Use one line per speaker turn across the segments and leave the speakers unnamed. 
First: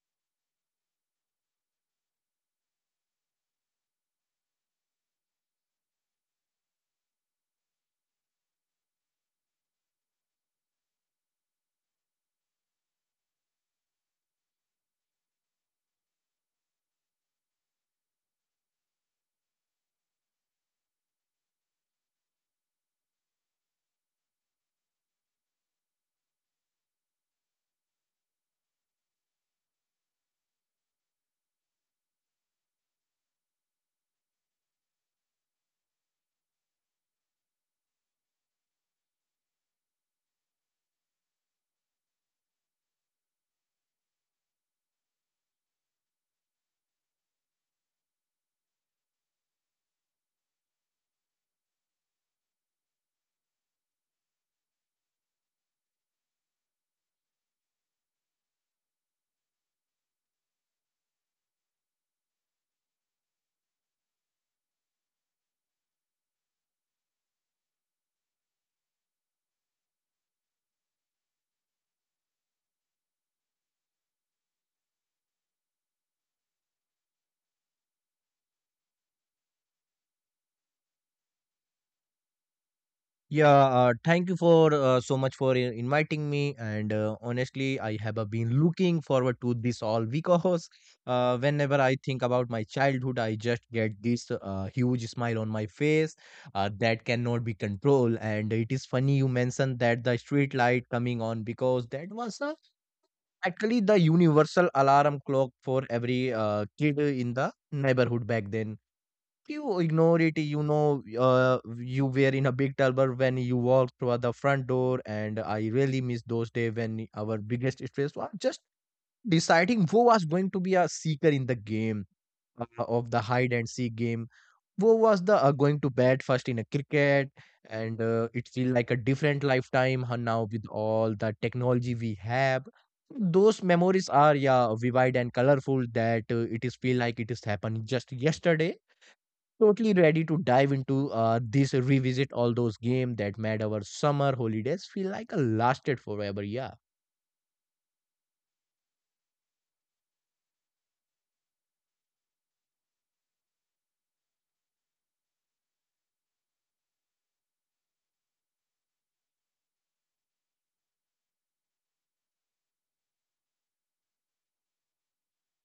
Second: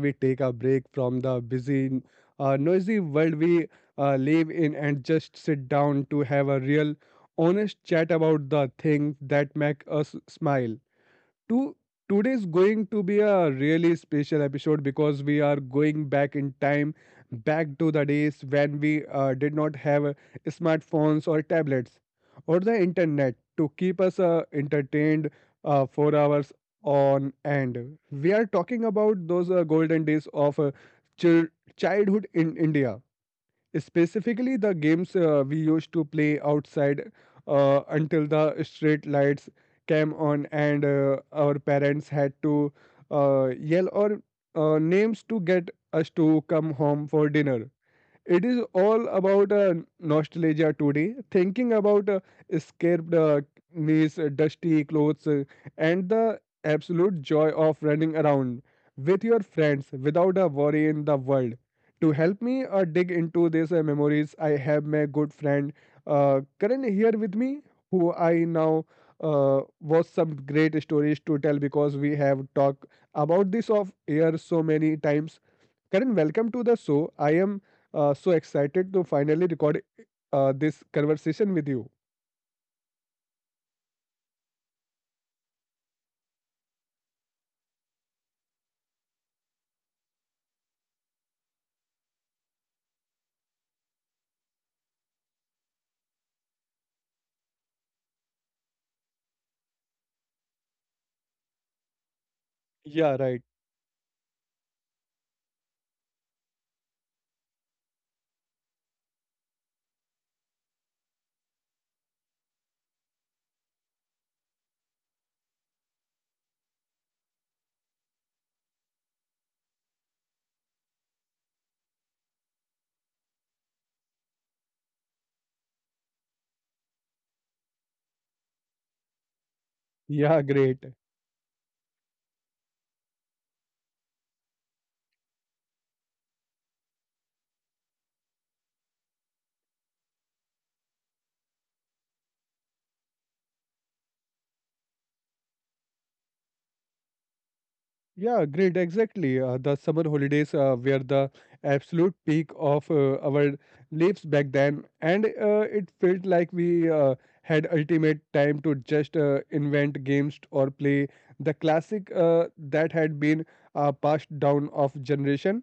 we take a break from the busy, noisy world we live in and just sit down to have a real, honest chat about the things that make us smile. To today's going to be a really special episode because we are going back in time, back to the days when we did not have smartphones or tablets or the internet to keep us entertained for hours on end. We are talking about those golden days of chil- childhood in India. Specifically, the games we used to play outside until the street lights came on and our parents had to yell or, names to get us to come home for dinner. It is all about nostalgia today, thinking about escaped knees, dusty clothes, and the absolute joy of running around with your friends without a worry in the world. To help me dig into these memories, I have my good friend Karan here with me, who I now was some great stories to tell because we have talked about this off air so many times. Karan, welcome to the show. I am so excited to finally record this conversation with you.
Yeah, thank you for so much for inviting me. And honestly, I have been looking forward to this all because whenever I think about my childhood, I just get this huge smile on my face that cannot be controlled. And it is funny you mentioned that the street light coming on because that was
Yeah, right.
actually the universal alarm clock for every kid in the neighborhood back then you ignore it, you were in a big trouble when you walked through the front door, and I really miss those days when our biggest stress was just deciding who was going to be a seeker in the game of the hide and seek game, who was the going to bat first in a cricket, and it feel like a different lifetime now
Yeah,
with
great.
all the technology we have. Those memories are yeah vivid and colorful that it is feel like it is happened just yesterday totally ready to dive into this revisit all those games that made our summer holidays feel like a lasted forever. Yeah,
Yeah, great. Exactly. The summer holidays were the absolute peak of our lives back then, and it felt like we had ultimate time to just invent games or play the classic that had been passed down of generation.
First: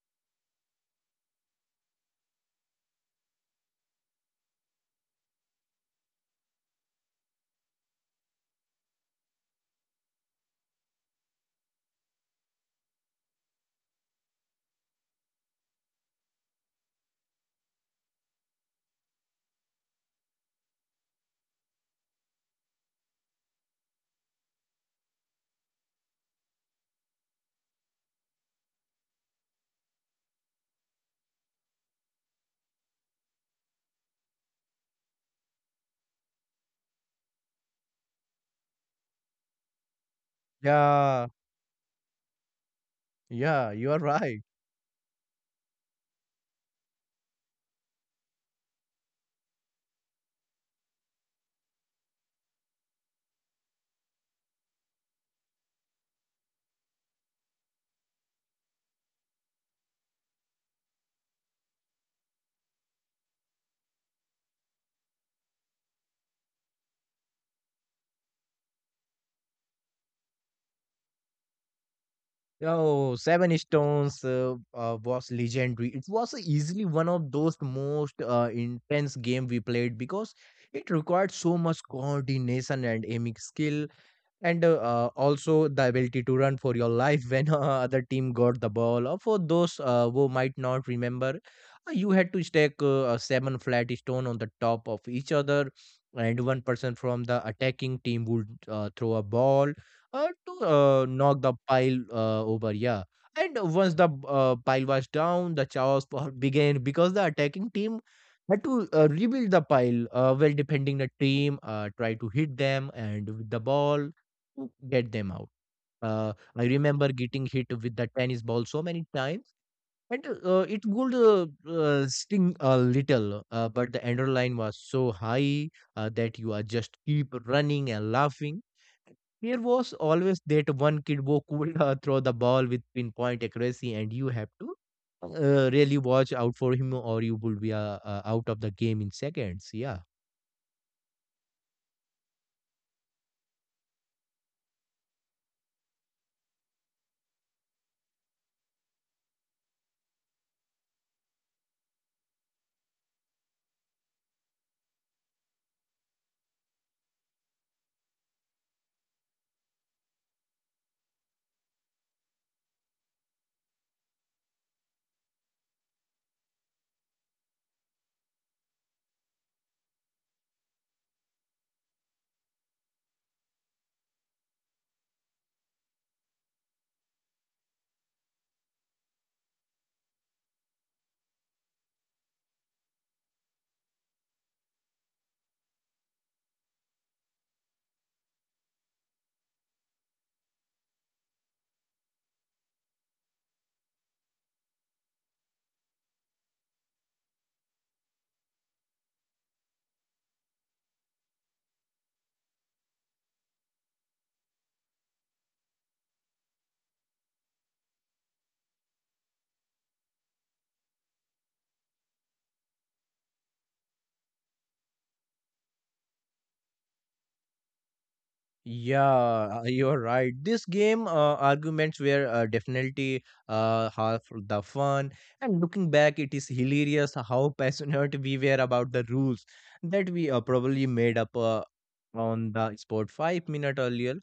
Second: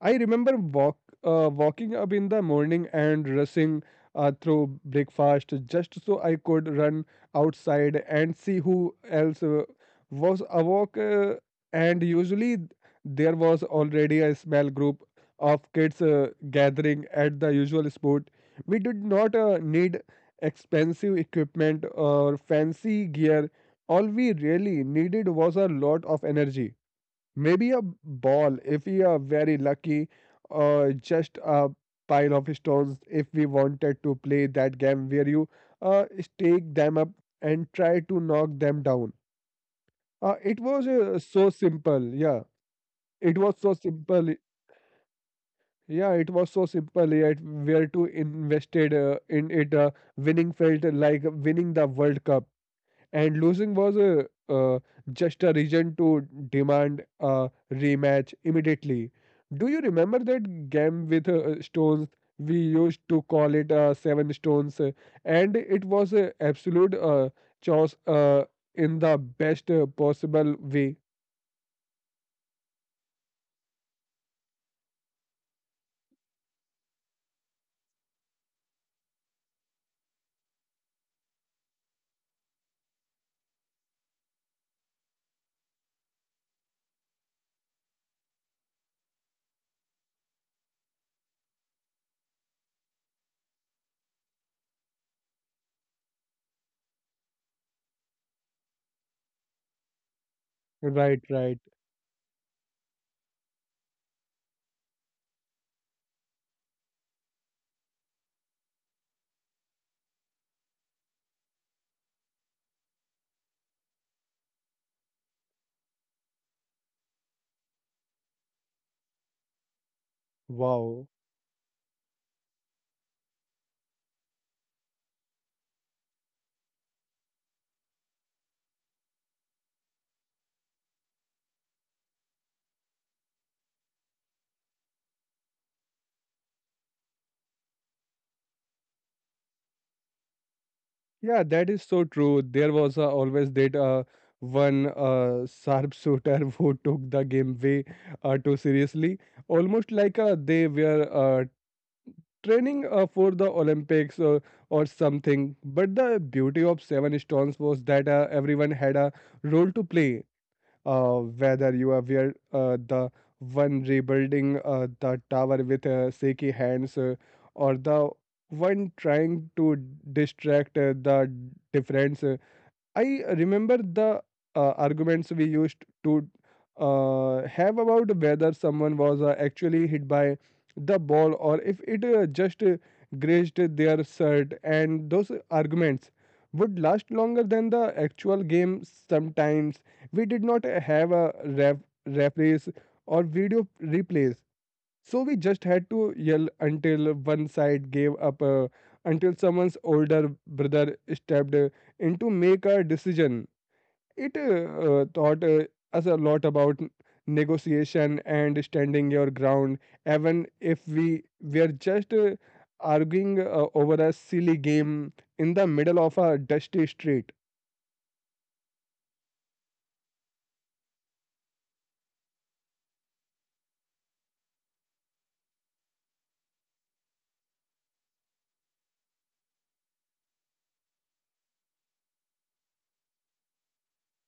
I remember walking up in the morning and rushing through breakfast just so I could run outside and see who else was awake. And usually there was already a small group of kids gathering at the usual spot. We did not need expensive equipment or fancy gear. All we really needed was a lot of energy. Maybe a ball if we are very lucky, or just a pile of stones if we wanted to play that game where you stake them up and try to knock them down. It was
yeah,
so simple. Yeah, it was
yeah,
so
you are
simple.
right.
Yeah, it was so simple. Yet where to invested in it, winning felt like winning the World Cup, and losing was a uh, just a reason to demand a rematch immediately. Do you remember that game with stones? We used to call it seven stones, and it was a absolute chaos in the best possible way.
Oh, Seven Stones was legendary. It was easily one of those most intense game we played because it required so much coordination and aiming skill and also the ability to run for your life when other team got the ball or for those who might not remember you had to stack a seven flat stone on the top of each other and one person from the attacking team would throw a ball to
Right,
knock the
right.
pile over. Yeah, and once the pile was down the chaos began because the attacking team had to rebuild the pile while defending the team, try to hit them and with the ball to get them out. I remember getting hit with the tennis ball so many times, and it
Wow.
would sting a little, but the adrenaline was so high that you are just keep running and laughing. Here was always that one kid who could throw the ball with pinpoint accuracy, and you have to really watch out for him, or you would be out of the game in seconds. Yeah.
Yeah, that is so true. There was always that one sharpshooter who took the game way too seriously, almost like they were training for the Olympics or something. But the beauty of Seven Stones was that everyone had a role to play, whether you are were, the one rebuilding the tower with shaky hands, or the one trying to distract the difference. I remember the arguments we used to have about whether someone was actually hit by the ball or if it just grazed their shirt, and those arguments would last longer than the actual game. Sometimes we did not have a referees or video replays, so we just had to yell until one side gave up, until someone's older brother stepped in to make a decision. It taught us a lot about negotiation and standing your ground, even if we were just arguing over a silly game in the middle of a dusty street.
Yeah, you're right. This game arguments were definitely half the fun. And looking back, it is hilarious how passionate we were about the rules that we probably made up on the spot 5 minutes earlier.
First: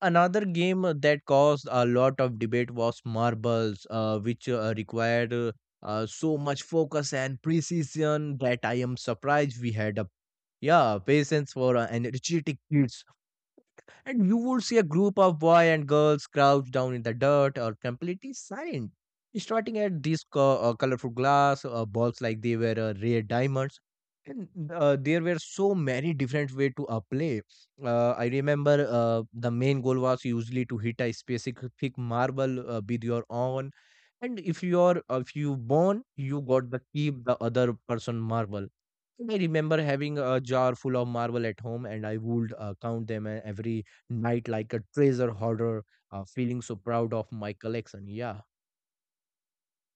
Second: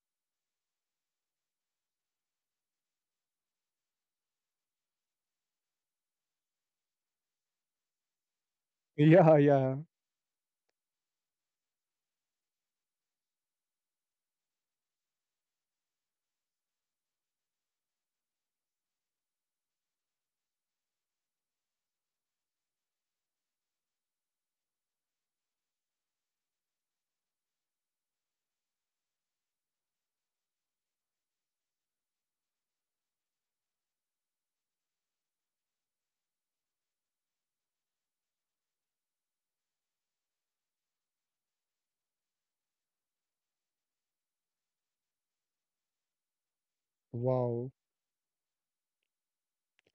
Another game that caused a lot of debate was marbles, which required so much focus and precision that I am
Yeah,
surprised we
yeah.
had a yeah, patience for energetic kids and you would see a group of boy and girls crouched down in the dirt or completely silent, starting at these colorful glass balls like they were rare diamonds. And there were so many different way to play. I remember the main goal was usually to hit a specific marble with your own and if you're if you won, you got the keep the other person marble. And I remember having a jar full of marble at home and I would count them every night like a treasure hoarder, feeling so proud of my
Wow.
collection. Yeah,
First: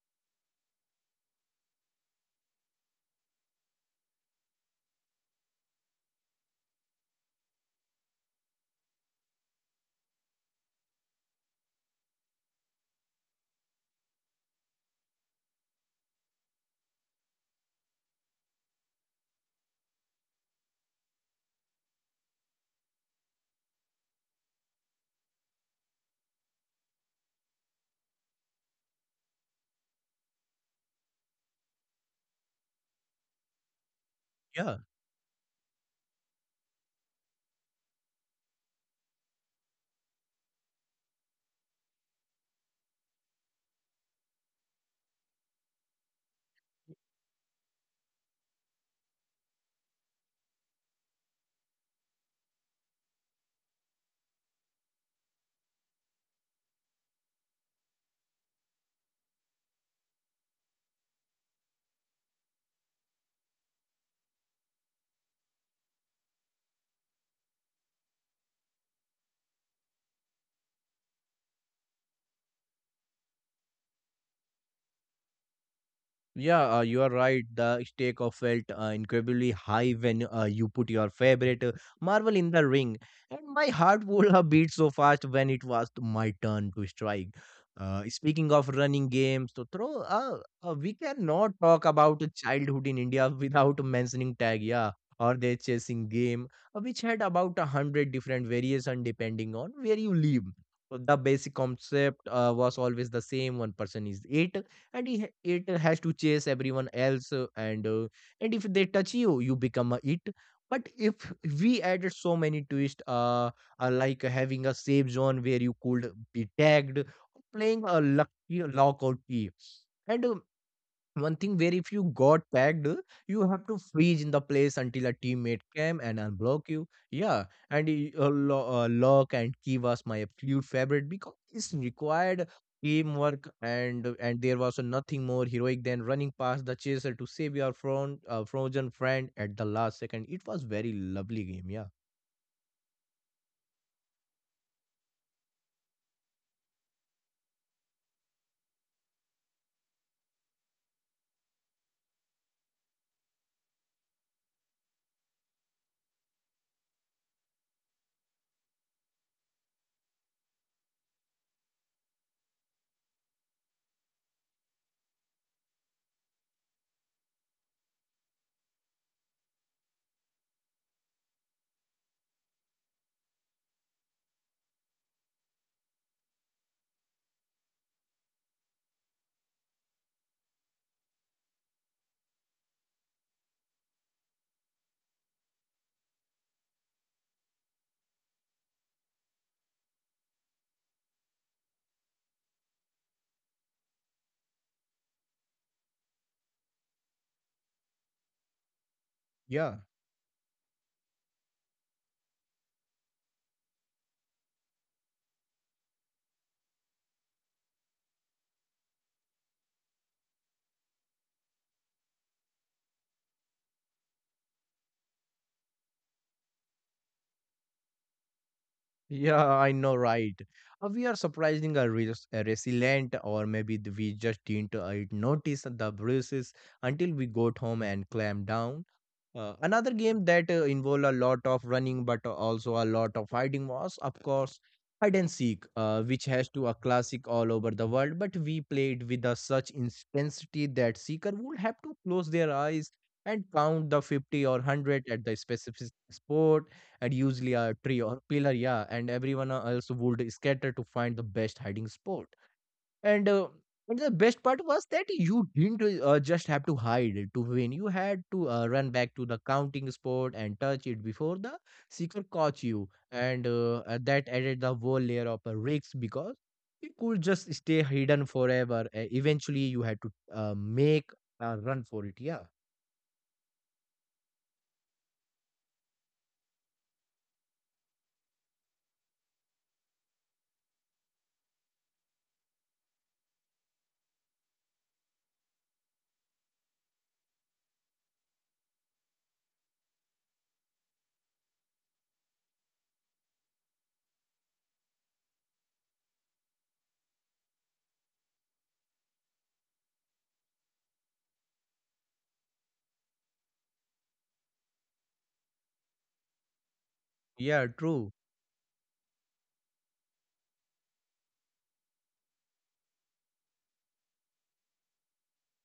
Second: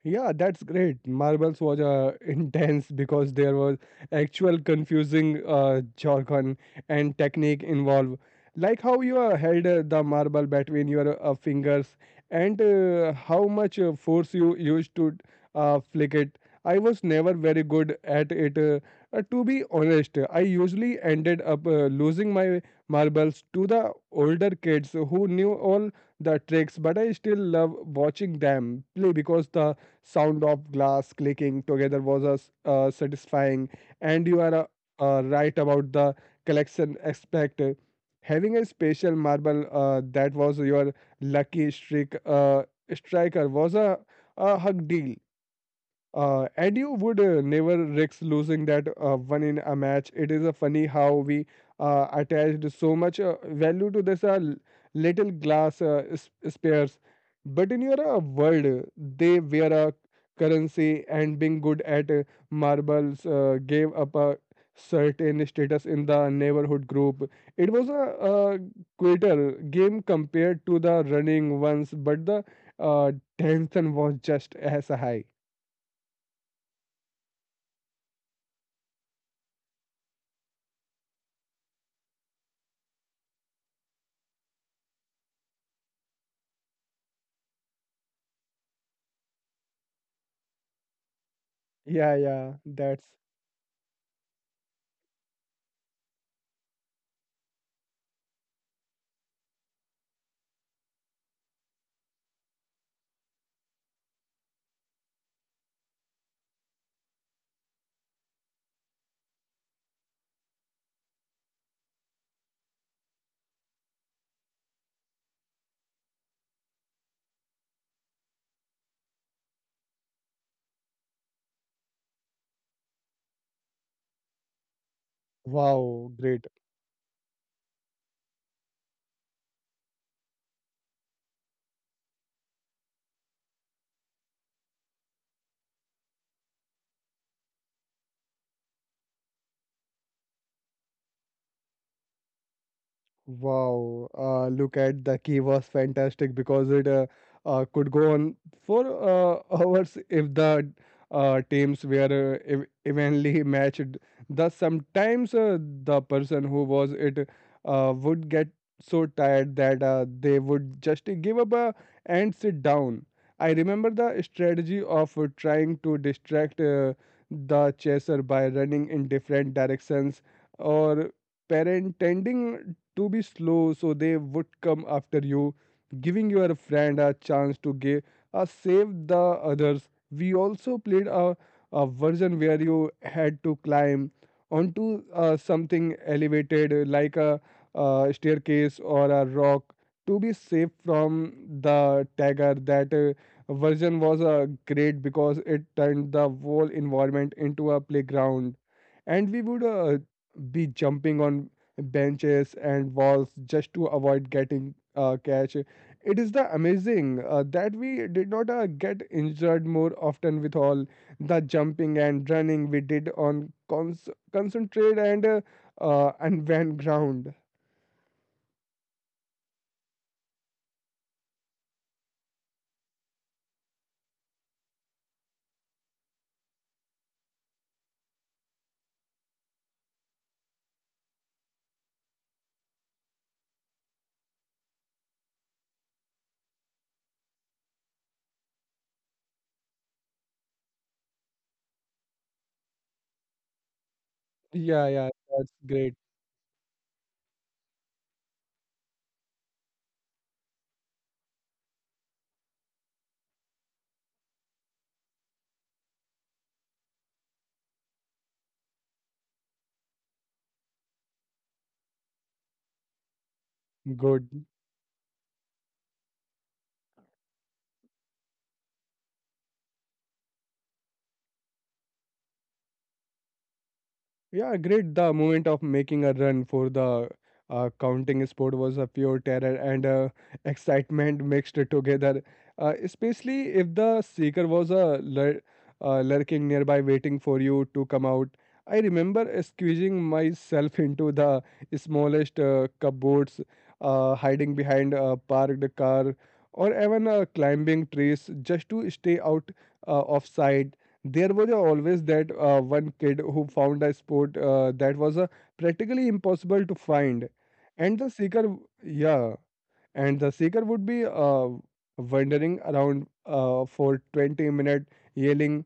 Yeah, that's great. Marbles was intense because there was actual confusing jargon and technique involved. Like how you held the marble between your fingers and how much force you used to flick it. I was never very good at it. To be honest, I usually ended up losing my marbles to the older kids who knew all the tricks, but I still love watching them play because the sound of glass clicking together was satisfying, and you are
yeah,
right about the collection aspect. Having a special marble that was your lucky streak striker was a hug deal, and you would never risk losing that one in a match. It is a funny how we attached so much value to this little glass spares. But in your world, they were a currency, and being good at marbles gave up a certain status in the neighborhood group. It was a quitter game compared to the running ones, but the uh, tension was just as high.
yeah, you are right. The stake of felt incredibly high when you put your favorite Marvel in the ring, and my heart would have beat so fast when it was my turn to strike. Speaking of running games, to throw, we cannot talk
Yeah,
about
yeah,
childhood in
that's
India without mentioning tag, yeah, or the chasing game, which had about a hundred different variation depending on where you live. So the basic concept was always the same. One person is it, and it has to chase everyone else and if they touch you you become a it but if we added so many twists like having a safe zone where you could be tagged playing a lucky lockout key and one thing where if you got tagged, you have to freeze in the place until a teammate came
wow,
and
great.
unblock you. Yeah, and lock and key was my absolute favorite because it's required teamwork and there was nothing more heroic than running past the chaser to save your frozen friend at the last second. It was very lovely game. Yeah,
Wow, look at the key was fantastic because it could go on for hours if the teams were evenly matched. Thus, sometimes the person who was it would get so tired that they would just give up and sit down. I remember the strategy of trying to distract the chaser by running in different directions or pretending to be slow so they would come after you, giving your friend a chance to give a save the others. We also played a version where you had to climb onto something elevated like a staircase or a rock to be safe from the tiger. That version was great because it turned the whole environment into a playground, and we would
yeah.
be jumping on benches and walls just to avoid getting catch. It is the amazing that we did not get injured more often with all the jumping and running we did on concentrate and went ground.
Yeah, I know, right? We are surprising a, a resilient, or maybe we just didn't notice the bruises until we got home and clamped down. Another game that involved a lot of running but also a lot of hiding was, of course, hide and seek, which has to a classic all over the world. But we played with a such intensity that seeker would have to close their eyes and count the 50 or
Yeah,
100
yeah,
at the
that's
specific
great.
spot and usually a tree or pillar, yeah, and everyone else would scatter to find the best hiding spot and and the best part was that you didn't just have to hide to win you had to run back to the counting spot and touch it before the seeker caught you and that
Good.
added the whole layer of risks because you could just stay hidden forever eventually you had to make a run for it. Yeah,
Yeah, great. The moment of making a run for the counting sport was a pure terror and excitement mixed together, especially if the seeker was lurking nearby waiting for you to come out. I remember squeezing myself into the smallest cupboards, hiding behind a parked car, or even climbing trees just to stay out of sight. There was always that one kid who found a sport that was practically impossible to find.
yeah,
And the
true.
seeker w- Yeah, and the seeker would be wandering around for 20 minutes yelling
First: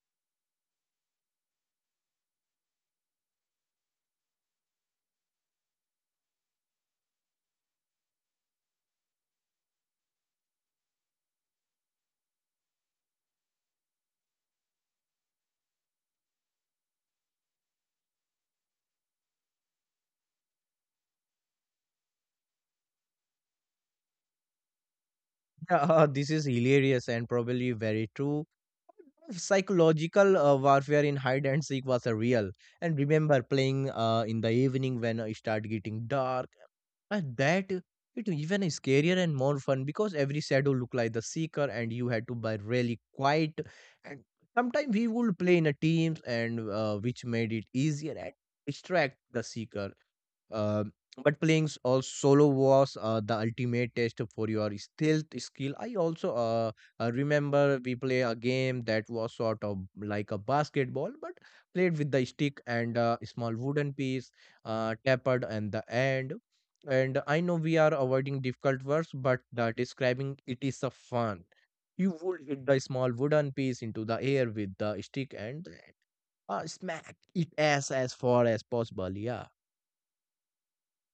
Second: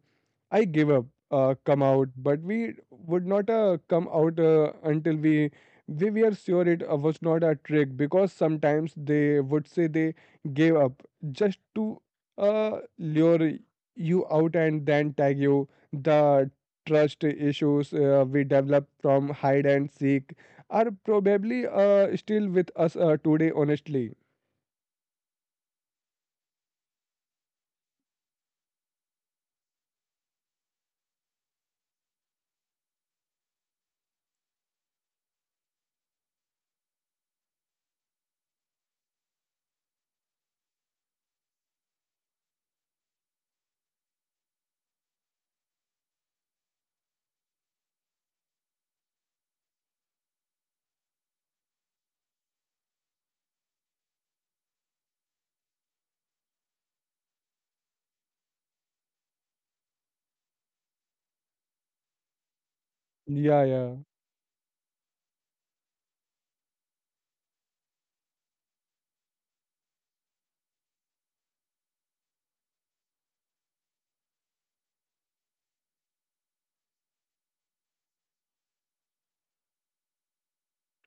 I gave up, come out, but we would not come out until we were sure it was not a trick because sometimes they would say they gave up just to lure you out and then tag you. The trust issues we develop from hide and seek are probably still with us today, honestly.
Yeah, this is hilarious and probably very true psychological warfare in hide and seek was real. And remember playing in the evening when it started getting dark. And that it even is scarier and more fun because every shadow looked like the seeker and you had to buy really quiet. And sometimes we would play in a teams and which made it easier and distract the seeker uh, but playing solo was the ultimate test for your stealth skill. I also remember we play a game that was sort of like a basketball, but played with the stick and a small
Yeah,
wooden
yeah.
piece, tapered and the end. And I know we are avoiding difficult words, but the describing it is a fun. You would hit the small wooden piece into the air with the stick and smack it as far as possible. Yeah,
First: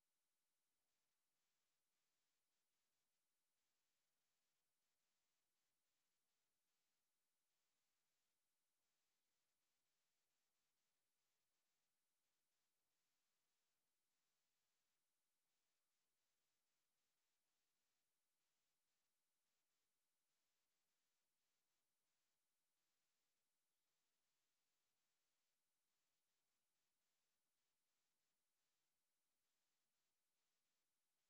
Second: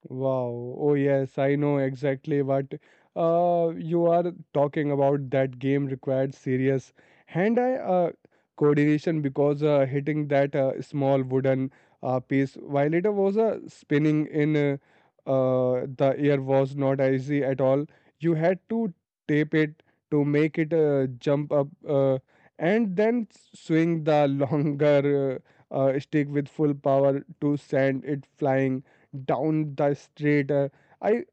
Wow. Oh, yes, I know exactly what you are talking about. That game required serious hand eye coordination because hitting that small wooden piece while it was spinning in the air was not easy at all. You had to tape it to make it jump up and then swing the longer stick with full power to send it flying down the street. I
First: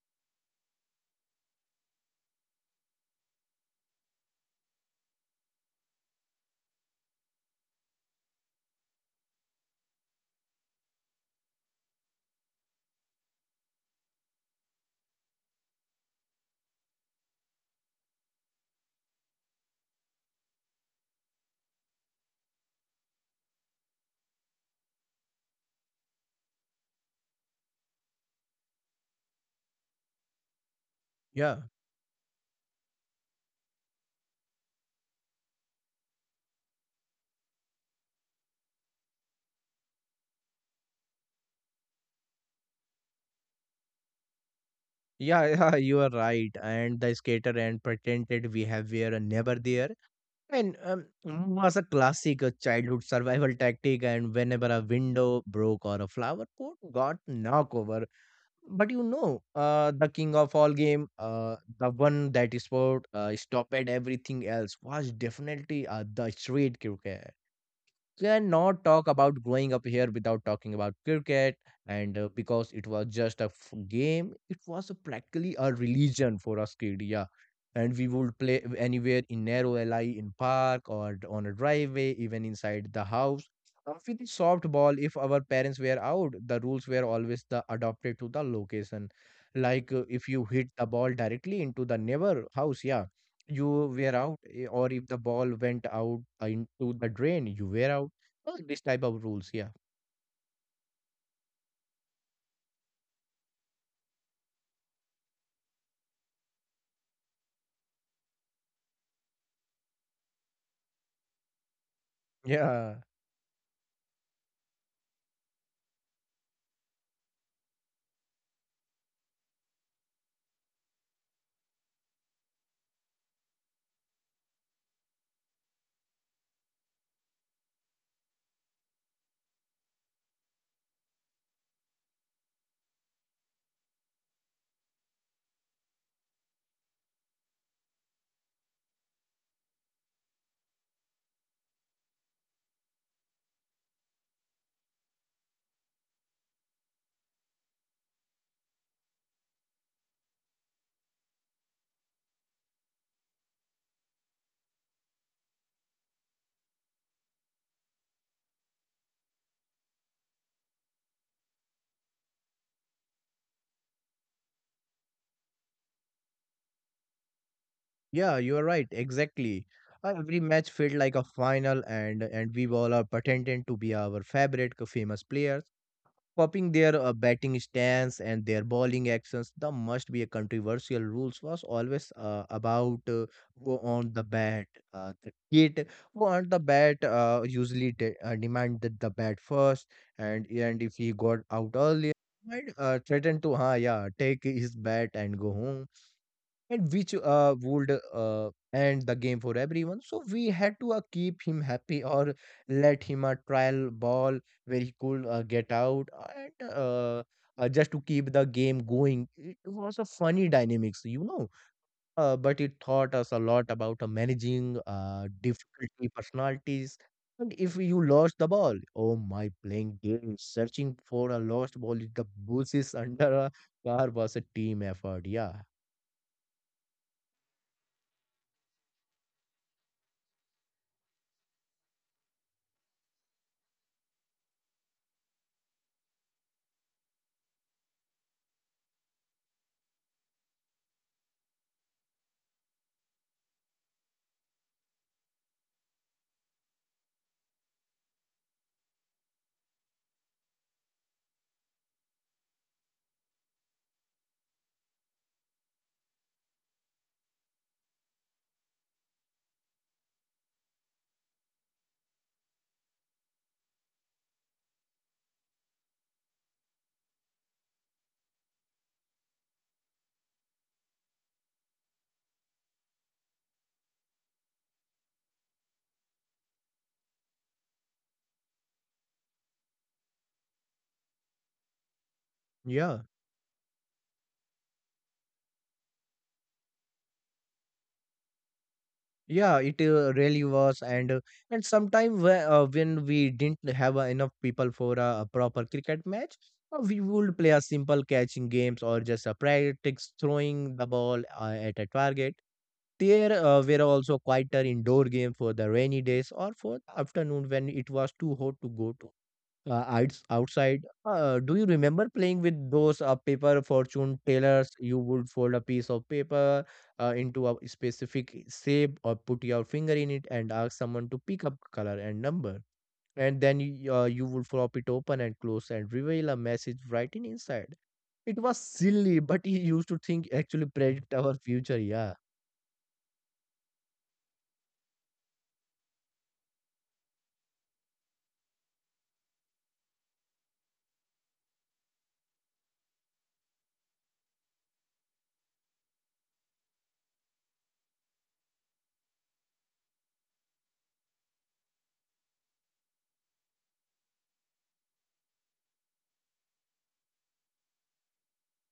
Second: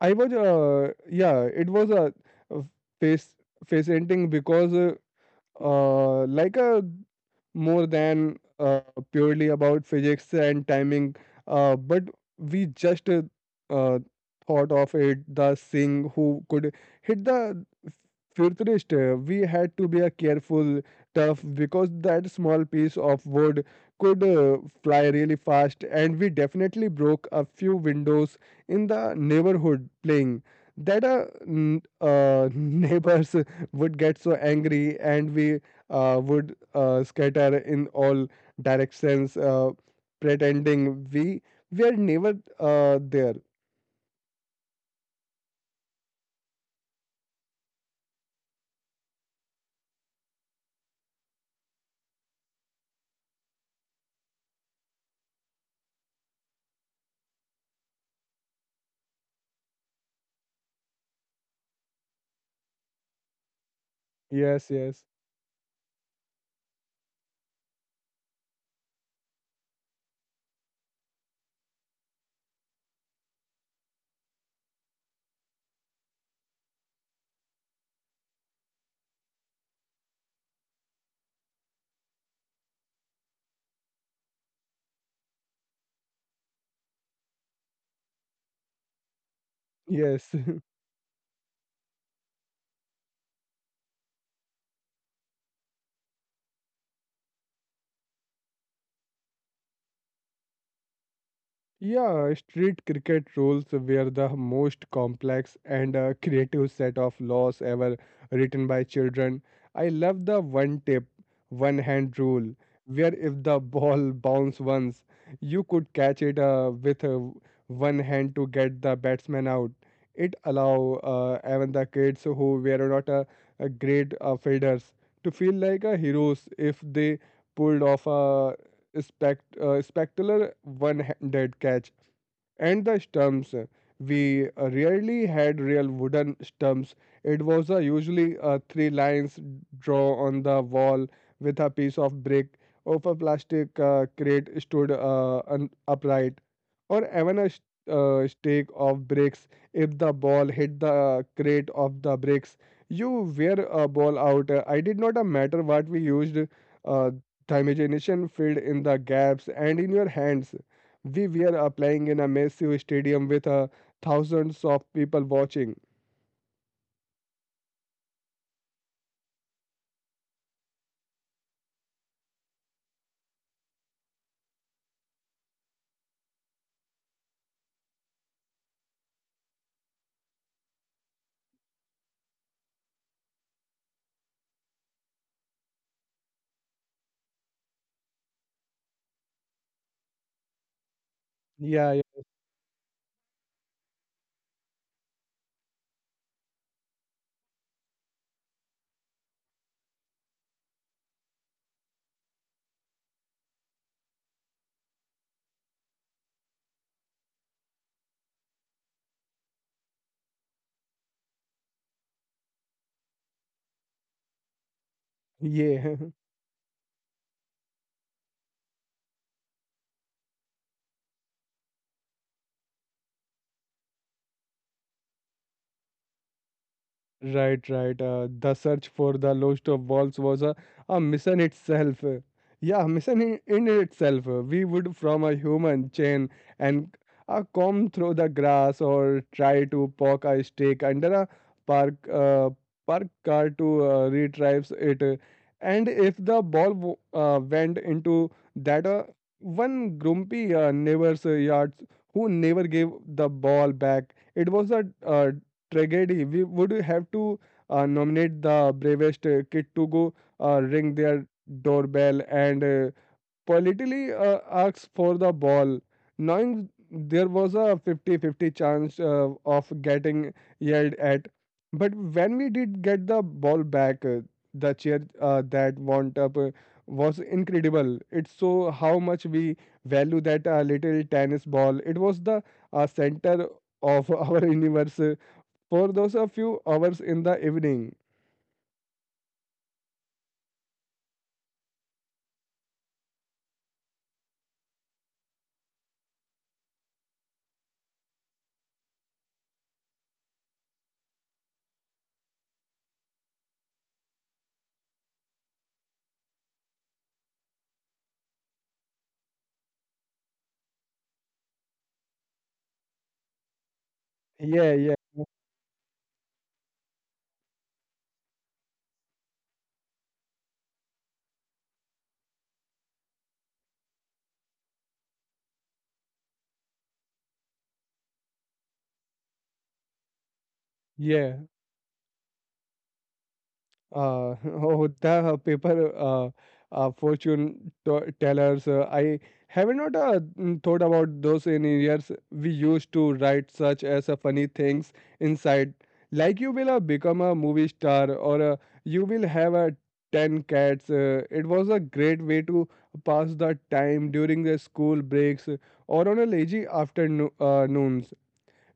I was yeah, it was a uh, face face ending because like a more than purely about physics and timing. But we just uh, thought of it the thing who could hit the futurist. We had to be a careful, tough because that small piece of wood could fly really fast, and we definitely broke a few windows in the neighborhood playing. That
yeah.
neighbors would get so angry, and we would scatter in all directions, pretending we were never there.
Yeah, yeah, you are right. And the skater and pretended we have were never there. And was a classic childhood survival tactic. And whenever a window broke or a flower pot got knocked over, but you know, the king of all game, the one that is sport, stopped at everything
Yes,
else
yes,
was definitely the street cricket cannot talk about growing up here without talking about cricket and because it was just a game it was practically a religion for us kid, yeah, and we would play anywhere in narrow alley in park or on a driveway even inside the house with the softball if our parents were out the rules were always the adopted to the location like
yes.
if you hit the ball directly into the neighbor house, yeah, you were out, eh, or if the ball went out into the drain you were out. Oh, this type of rules, yeah.
Yeah, street cricket rules were the most complex and creative set of laws ever written by children. I love the one tip, one hand rule,
Yeah,
where if the ball bounced once, you could catch it with one hand to get the batsman out. It allowed even the kids who were not great fielders to feel like heroes if they pulled off a spectacular one-handed catch and the stumps. We rarely had real wooden stumps. It was usually three lines drawn on the wall with a piece of brick of a plastic crate stood upright, or even a stake of bricks. If the ball hit the crate of the bricks, you wear a ball out. I did not matter what we used. Uh, the imagination filled in the gaps and in your hands we were playing in a massive stadium with thousands of people watching.
yeah, you are right. Exactly. Every match felt like a final, and we all are pretending to be our favorite famous players, copying their batting stance and their bowling actions. The must be a controversial rules was always about who on the bat. The kid who on the bat usually de demanded the bat first, and if he got out
Yeah,
early, might threaten to, yeah, take his bat and go home and which would end the game for everyone. So we had to keep him happy or let him a trial ball where he could get out and just to keep the game going. It was a funny dynamics, you know. But it taught us a lot about managing
yeah, yeah.
difficulty personalities. And if you lost the ball, oh my, playing games, searching for a lost ball in the bushes under a car was a team effort. Yeah,
Right, right. The search for the Lost of Walls was a mission itself. Yeah, mission in itself. We would from a human chain and comb through the grass or try to poke a stick under a park uh, park car to retrieve it. And if the ball went into that one grumpy neighbor's yards who never gave the ball back, it was a tragedy. We would have to nominate the bravest kid to go ring their doorbell and politely ask for the ball, knowing there was a 50-50 chance of getting yelled at. But when we did get the ball back, the cheer that went up was incredible. It so how much we value that little tennis ball. It was the
yeah.
center of our universe for those a few hours in the evening.
Yeah, it really was, and sometimes when we didn't have enough people for a proper cricket match, we would play a simple catching games or just a practice throwing the ball at a target. There were also quieter indoor games for the rainy days or for the afternoon when it was too hot to go to outside. Do you remember playing with those paper fortune tellers?
Yeah, yeah,
You would fold a piece of paper into a specific shape or put your finger in it and ask someone to pick up color and number. And then you would flop it open and close and reveal a message written inside. It was silly, but he used to think actually predict
yeah.
our future. Yeah,
Uh, oh, the paper fortune tellers. I have not thought about those in years. We used to write such as funny things inside, like you will become a movie star or you will have a ten cats. It was a great way to pass the time during the school breaks or on a lazy afternoon. Noons.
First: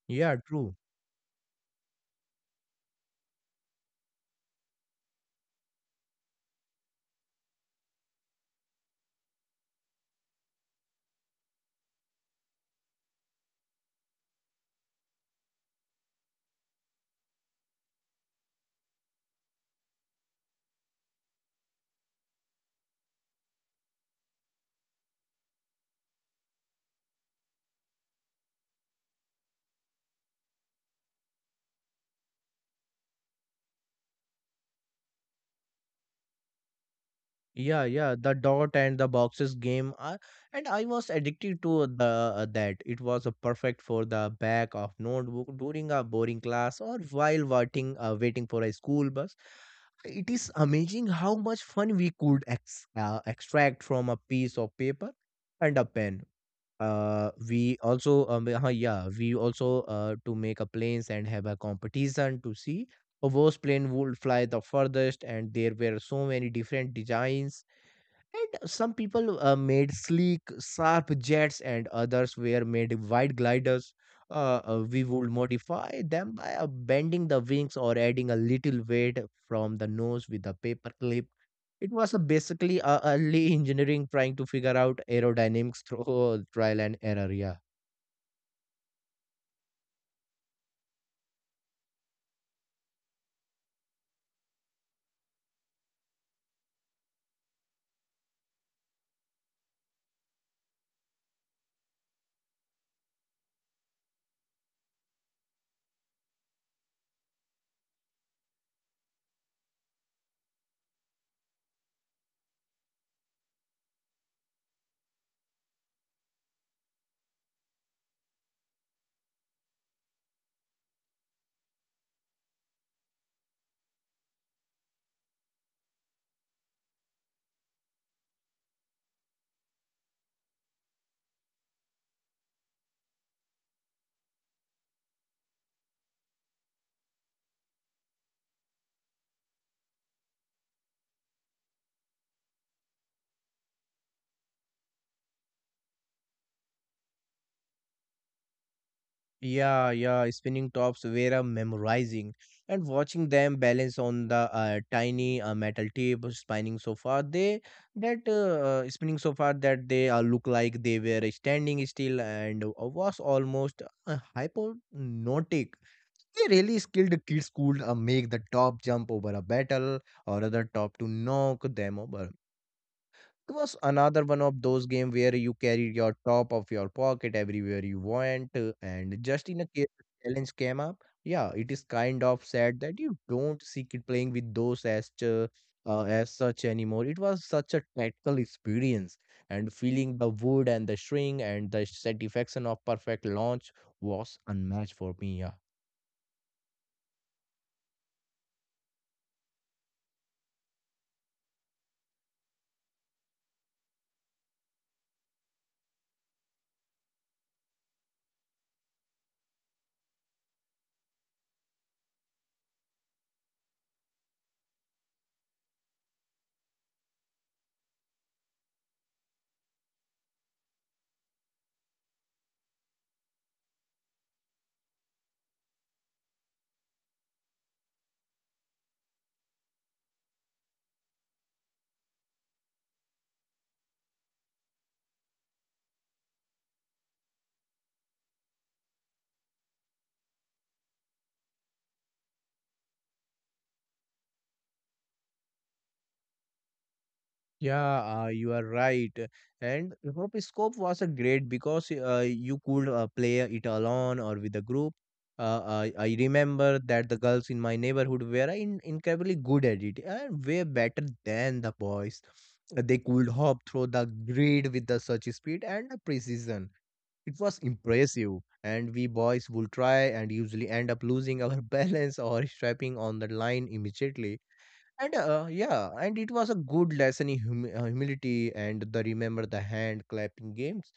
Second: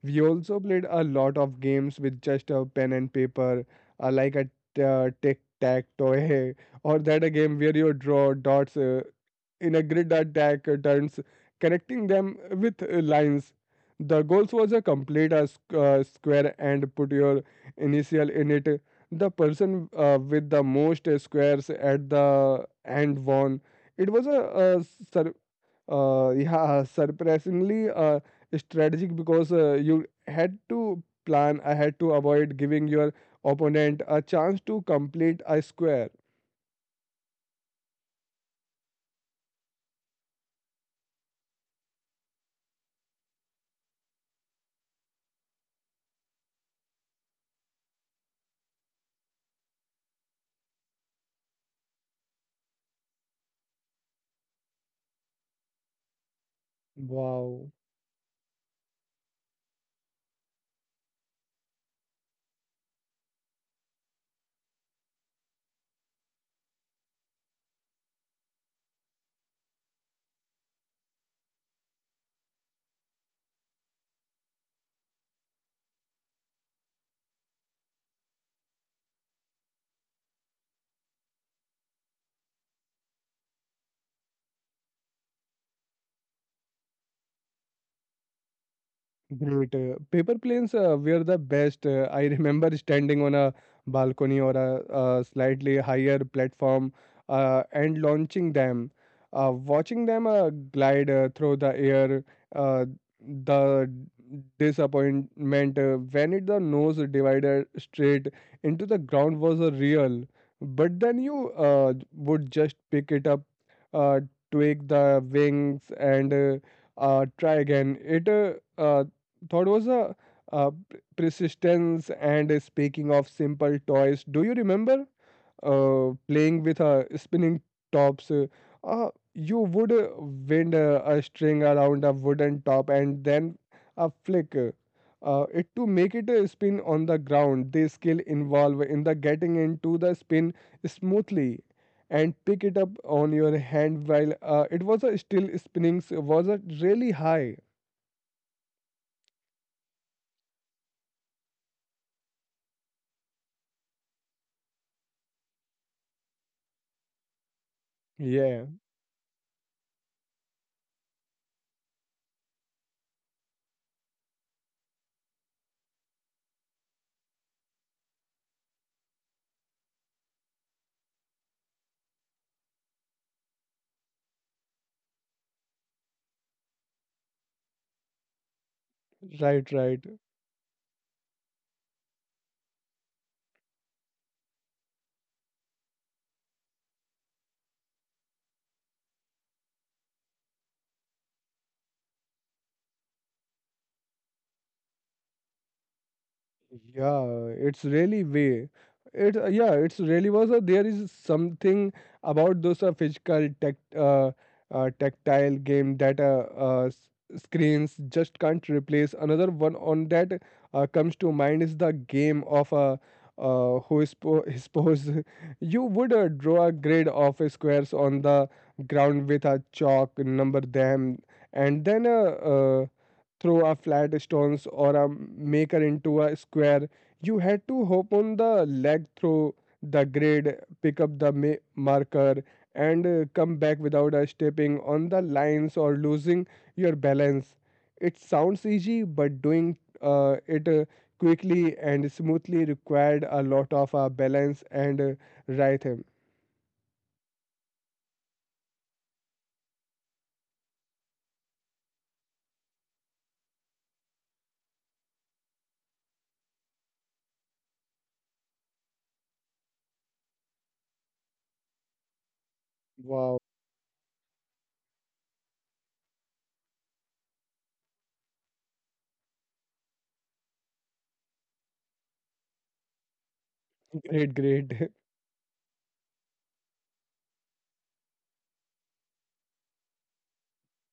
We
yeah,
also
true.
played a lot of games with just a pen and paper, like a tic-tac-toe, or that a game where you draw dots in a grid attack turns, connecting them with lines. The goals was a complete a square and put your initial in it. The person with the most squares at the end won. It was a sur- yeah, surprisingly strategic because you had to plan ahead to avoid giving your opponent a chance to complete a square.
Yeah, yeah, the dot and the boxes game, and I was addicted to the that. It was perfect for the back of notebook during a boring class or while waiting for a school bus. It is amazing how much fun we could extract from a piece of paper and a pen.
Wow.
We also to make a planes and have a competition to see a plane would fly the furthest, and there were so many different designs and some people made sleek, sharp jets, and others were made wide gliders. We would modify them by bending the wings or adding a little weight from the nose with a paper clip. It was basically early engineering trying to figure out aerodynamics through trial and error. Yeah.
Great. Paper planes were the best. I remember standing on a balcony or a slightly higher platform and launching them. Watching them glide through the air, uh, the disappointment when it the nose divided straight into the ground was real. But then you would just pick it up, uh, tweak the wings, and try again. It uh, thought was persistence and speaking of simple toys, do you remember playing with spinning tops? Uh, you would wind a string around a wooden top and then a flick it to make it spin on the ground. They skill involved in the getting into the spin smoothly and pick it up on your hand while it was a still spinning was a really high.
Yeah, yeah, spinning tops were memorizing, and watching them balance on the tiny metal tube spinning so far they that
Yeah,
spinning so far that they look like they were standing still, and was almost hypnotic. They really skilled kids could make the top jump over a battle or other top to knock them over. It was another one of those games where you carry your top of your pocket everywhere you want, and just in a
right,
case
right.
a challenge came up, yeah, it is kind of sad that you don't see kid playing with those as such anymore. It was such a tactile experience, and feeling the wood and the string and the satisfaction of perfect launch was unmatched for me. Yeah.
Yeah, it's really way. It yeah, it's really was there is something about those physical tech tactile game that screens just can't replace. Another one on that comes to mind is the game of who is is. You would draw a grid of squares on the ground with a chalk, number them, and then uh, throw a flat stones or a maker into a square. You had to hop on the leg through the grid, pick up the marker, and come back without stepping on the lines or losing your balance. It sounds easy, but doing it quickly and smoothly required a lot of balance and rhythm.
Yeah, you are right. And Rotoscope was a great because you could play it alone or with a group. I remember that the girls in my neighborhood were incredibly good at it and way better than the boys. They could
Wow.
hop through the grid with the such speed and the precision. It was impressive. And we boys would try and usually end up losing our balance or strapping on the line
Great,
immediately,
great.
and yeah, and it was a good lesson in humility. And the remember the hand clapping games.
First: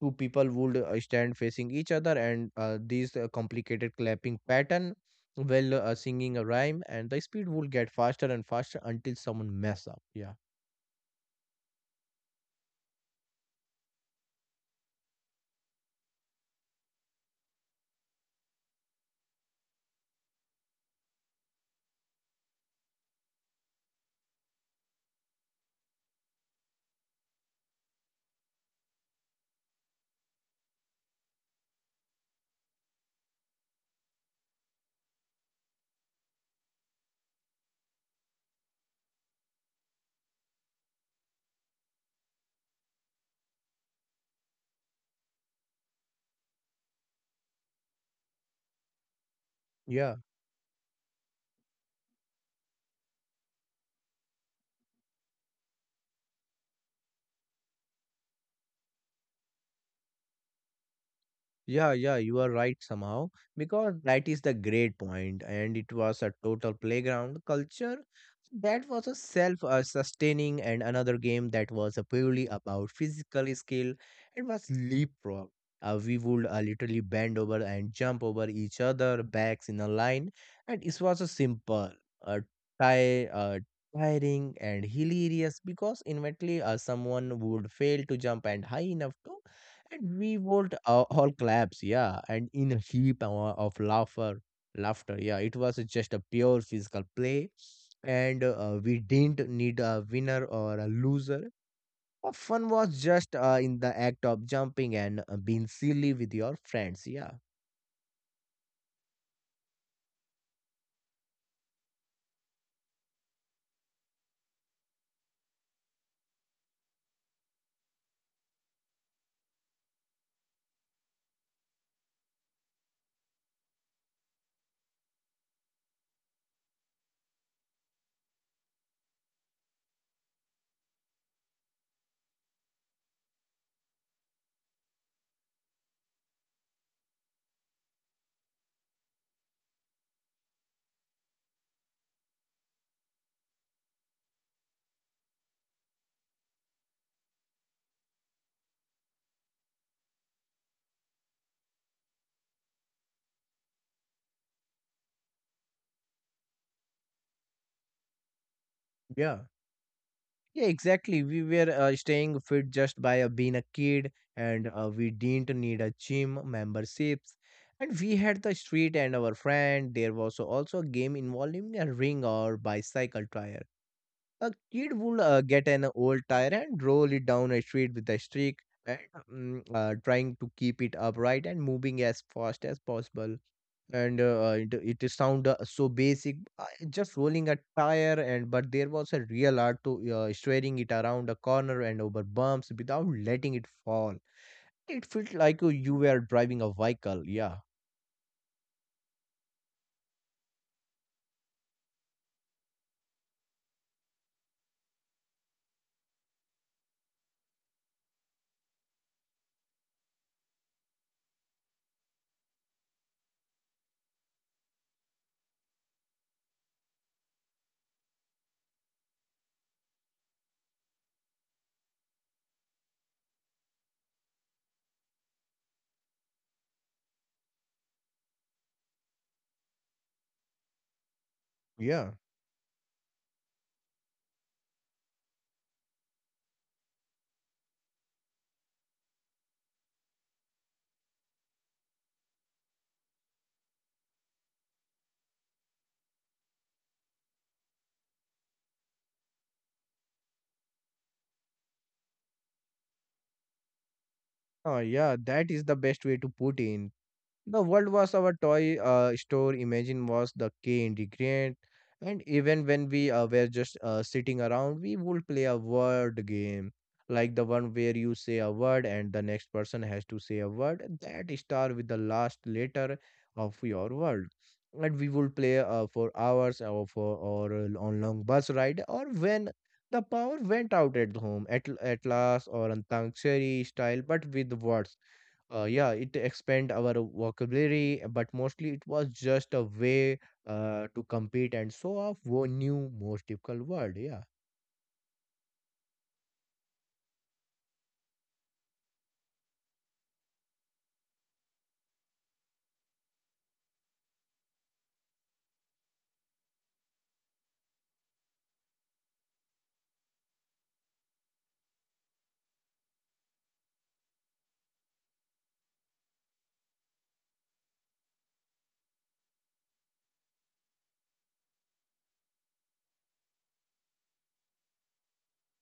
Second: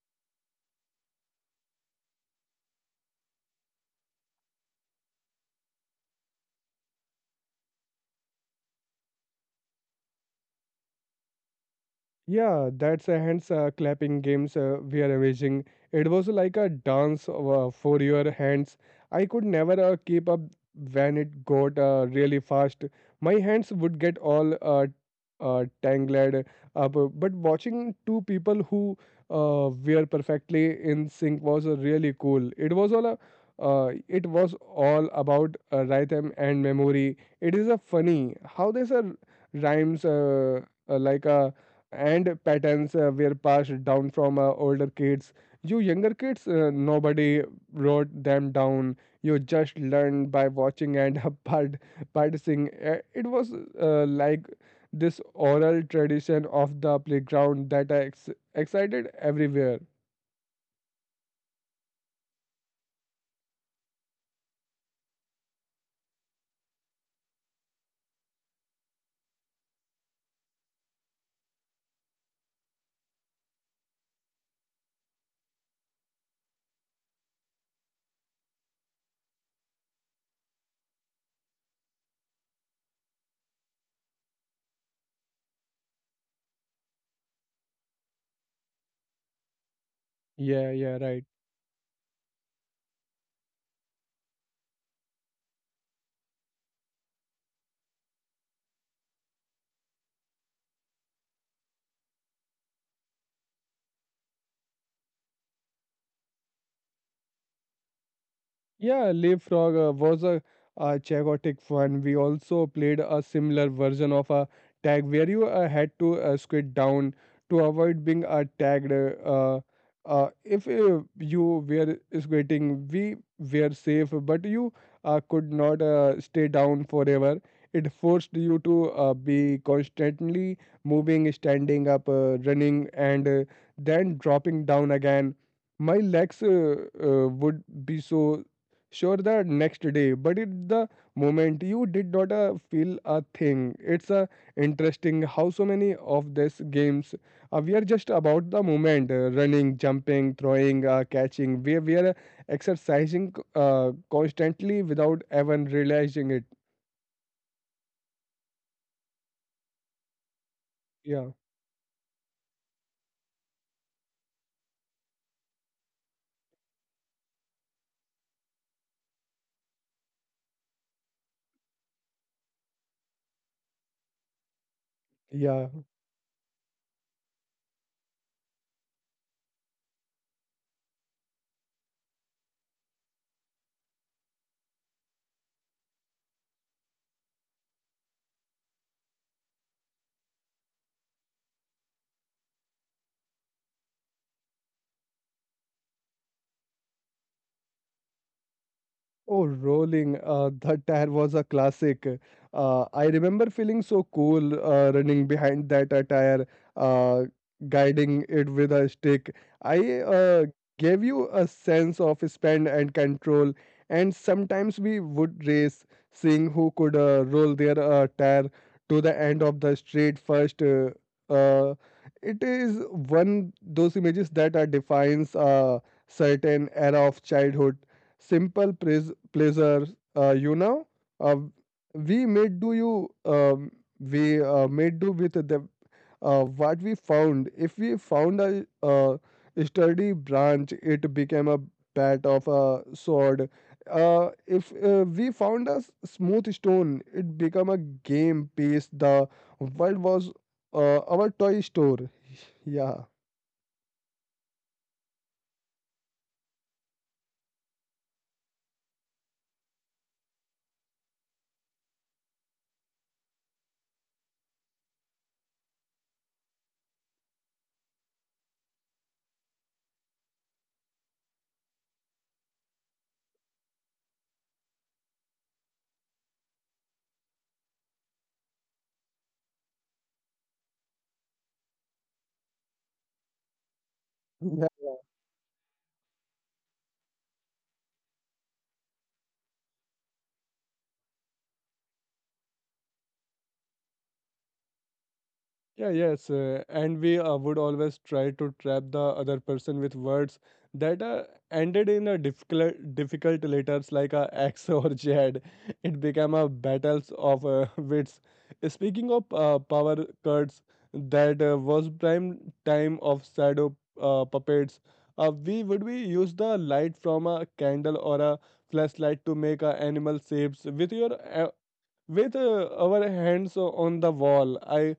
Two people would stand facing each other, and these complicated clapping pattern while singing a rhyme, and the speed would get faster and faster until someone mess up. Yeah,
Yeah, that's a hands clapping games we are arranging. It was like a dance for your hands. I could never keep up when it got really fast. My hands would get all tangled up. But watching two people who were perfectly in sync was really cool. It was all it was all about rhythm and memory. It is a funny how these are rhymes like a and patterns were passed down from older kids. You younger kids, nobody wrote them down. You just
yeah.
learned by watching and practicing. It was like this oral tradition of the playground that excited everywhere.
Yeah, yeah, you are right somehow because that is the great point, and it was a total playground culture that was a self sustaining, and another game that was a purely about physical skill. It was leapfrog. We would literally bend over and jump over each other backs in a line, and it was a simple, uh, tie, uh, tiring and hilarious because eventually someone would fail to jump and high enough and we would
Yeah, yeah,
all
right.
collapse, yeah, and in a of laughter, laughter, yeah. It was just a pure physical play, and we didn't need a winner or a loser. Our fun was just in the act of jumping and being silly with your friends, yeah,
Yeah, leapfrog was chaotic fun. We also played a similar version of a tag where you had to squid down to avoid being tagged. If you were squatting, we were safe, but you could not stay down forever. It forced you to be constantly moving, standing up, running, and then dropping down again. My legs would be so sure the next day, but it the moment you did not feel a thing. It's interesting how so many of these games we are just about the moment, running, jumping, throwing, catching. We are exercising constantly without even realizing it.
yeah. Yeah, exactly. We
Yeah,
were staying fit just by being a kid, and we didn't need a gym memberships. And we had the street and our friend. There was also a game involving a ring or bicycle tire. A kid would get an
yeah.
old tire and roll it down a street with a stick, and, trying to keep it upright and moving as fast as possible, and it is sound so basic, just rolling a tire, and but there was a real art to steering it around a corner and over bumps without letting it fall. It felt like you were driving a vehicle. Yeah,
Oh, rolling. That tire was a classic. I remember feeling so cool running behind that tire, uh, guiding it with a stick. I gave you a sense of span and control, and sometimes we would race, seeing who could roll their tire to the end of the street first. Uh, it is one those images that defines a certain era of childhood, simple pleasures, you know, uh,
yeah,
we may do we may do with the what we found. If we found a, sturdy branch, it became a bat of a sword. If we found a smooth stone, it became a game piece. The world was our toy store.
yeah, that is the best way to put in. The world was our toy store. Imagine was the key ingredient, and even when we were just sitting around, we would play a word game, like the one where you say a word and the next person has to say a word that start with the last letter of your word. And we would play for hours or for or on long bus ride or when the power went out at home at last or on Tangsheri style, but with
Yeah.
words. Yeah, it expand our vocabulary, but mostly it was just a way to compete and show off wo new most difficult word, yeah,
Yeah, yes, and we would always try to trap the other person with words that ended in a difficult letters like a X or Z. It became a battles of wits. Speaking of power cards, that was prime time of shadow puppets. We would be use the light from a candle or a flashlight to make animal shapes with your with our hands on the wall. I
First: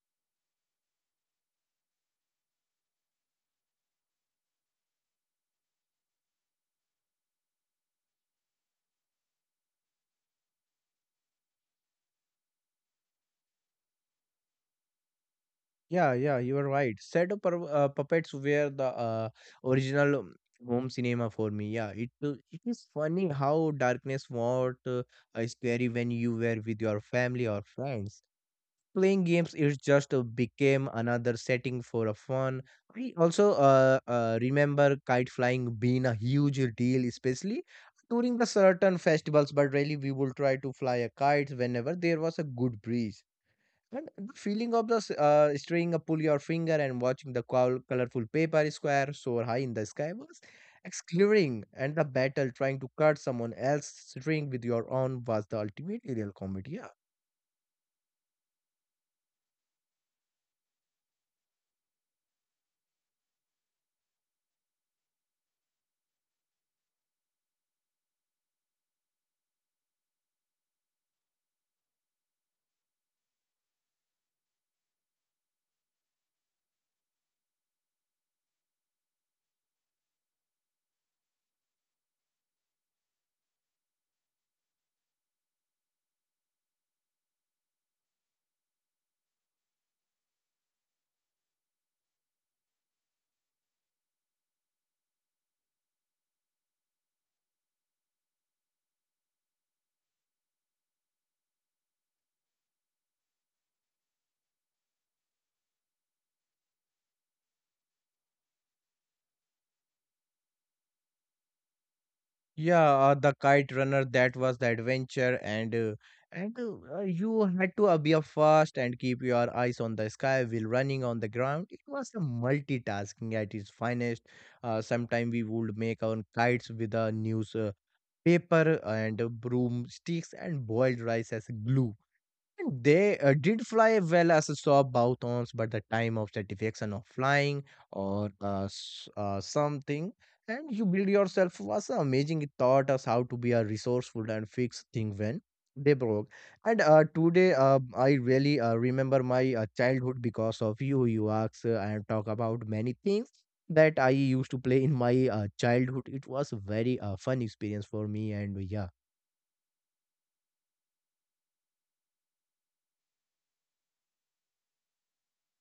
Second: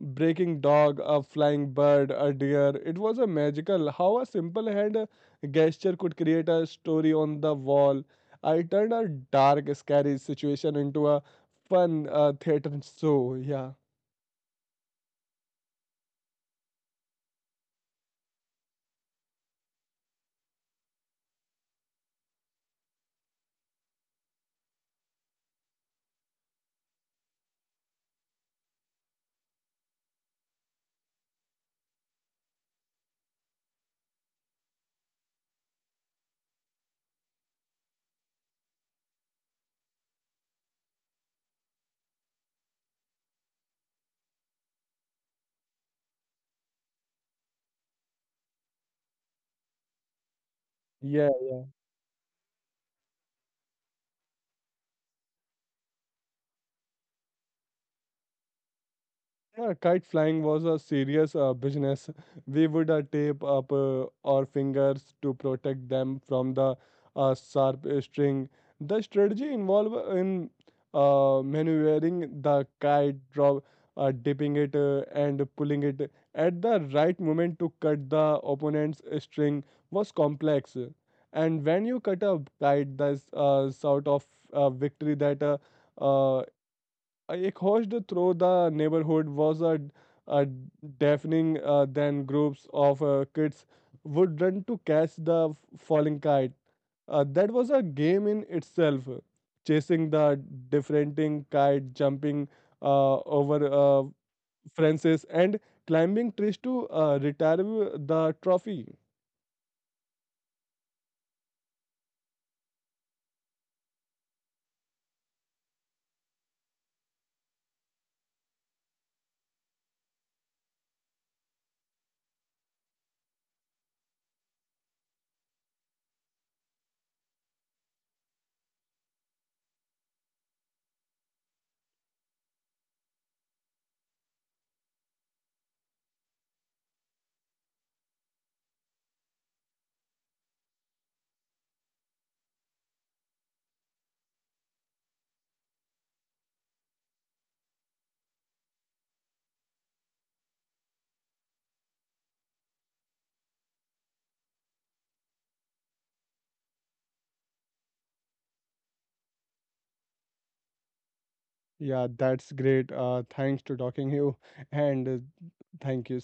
breaking dog, a flying bird, a deer. It was a magical how a simple hand gesture could create a story on the wall. I turned a dark, scary situation into a fun theater show.
yeah, yeah, you are right. Shadow puppets were the original home cinema for me, yeah. It it is funny how darkness what is scary when you were with your family or friends playing games is just became another setting for a fun. I also remember kite flying being a huge deal, especially during the certain festivals, but really we would try to fly a kite whenever there was a good breeze, and the feeling of the string a pull your finger and watching the colorful paper square soar high in the sky was
Yeah.
exclaiming, and the battle trying to cut someone else's string with your own was the ultimate aerial comedy.
Yeah, kite flying was a serious business. We would tape up our fingers to protect them from the sharp string. The strategy involved in maneuvering the kite, dipping it, and pulling it at the right moment to cut the opponent's string was complex. And when you cut a kite, that's sort of victory that uh, I host through the neighborhood was a deafening. Then groups of kids would run to catch the falling kite. That was a game in itself, chasing the differenting kite, jumping over fences, and climbing trees to retrieve the trophy.
Yeah, the kite runner, that was the adventure, and you had to be up fast and keep your eyes on the sky while running on the ground. It was a multitasking at its finest. Sometimes we would make our kites with a newspaper paper and broomsticks and boiled rice as glue. And they did fly well as a soft boutons, but the time of satisfaction of flying or something, and you build yourself was amazing. It taught us how to be a resourceful and fix thing when they broke. And today, I really remember my childhood because of you. You ask and talk about many things that I used to play in my childhood. It was a very fun experience for me, and yeah.
Yeah, that's great. Thanks to talking you, and thank you.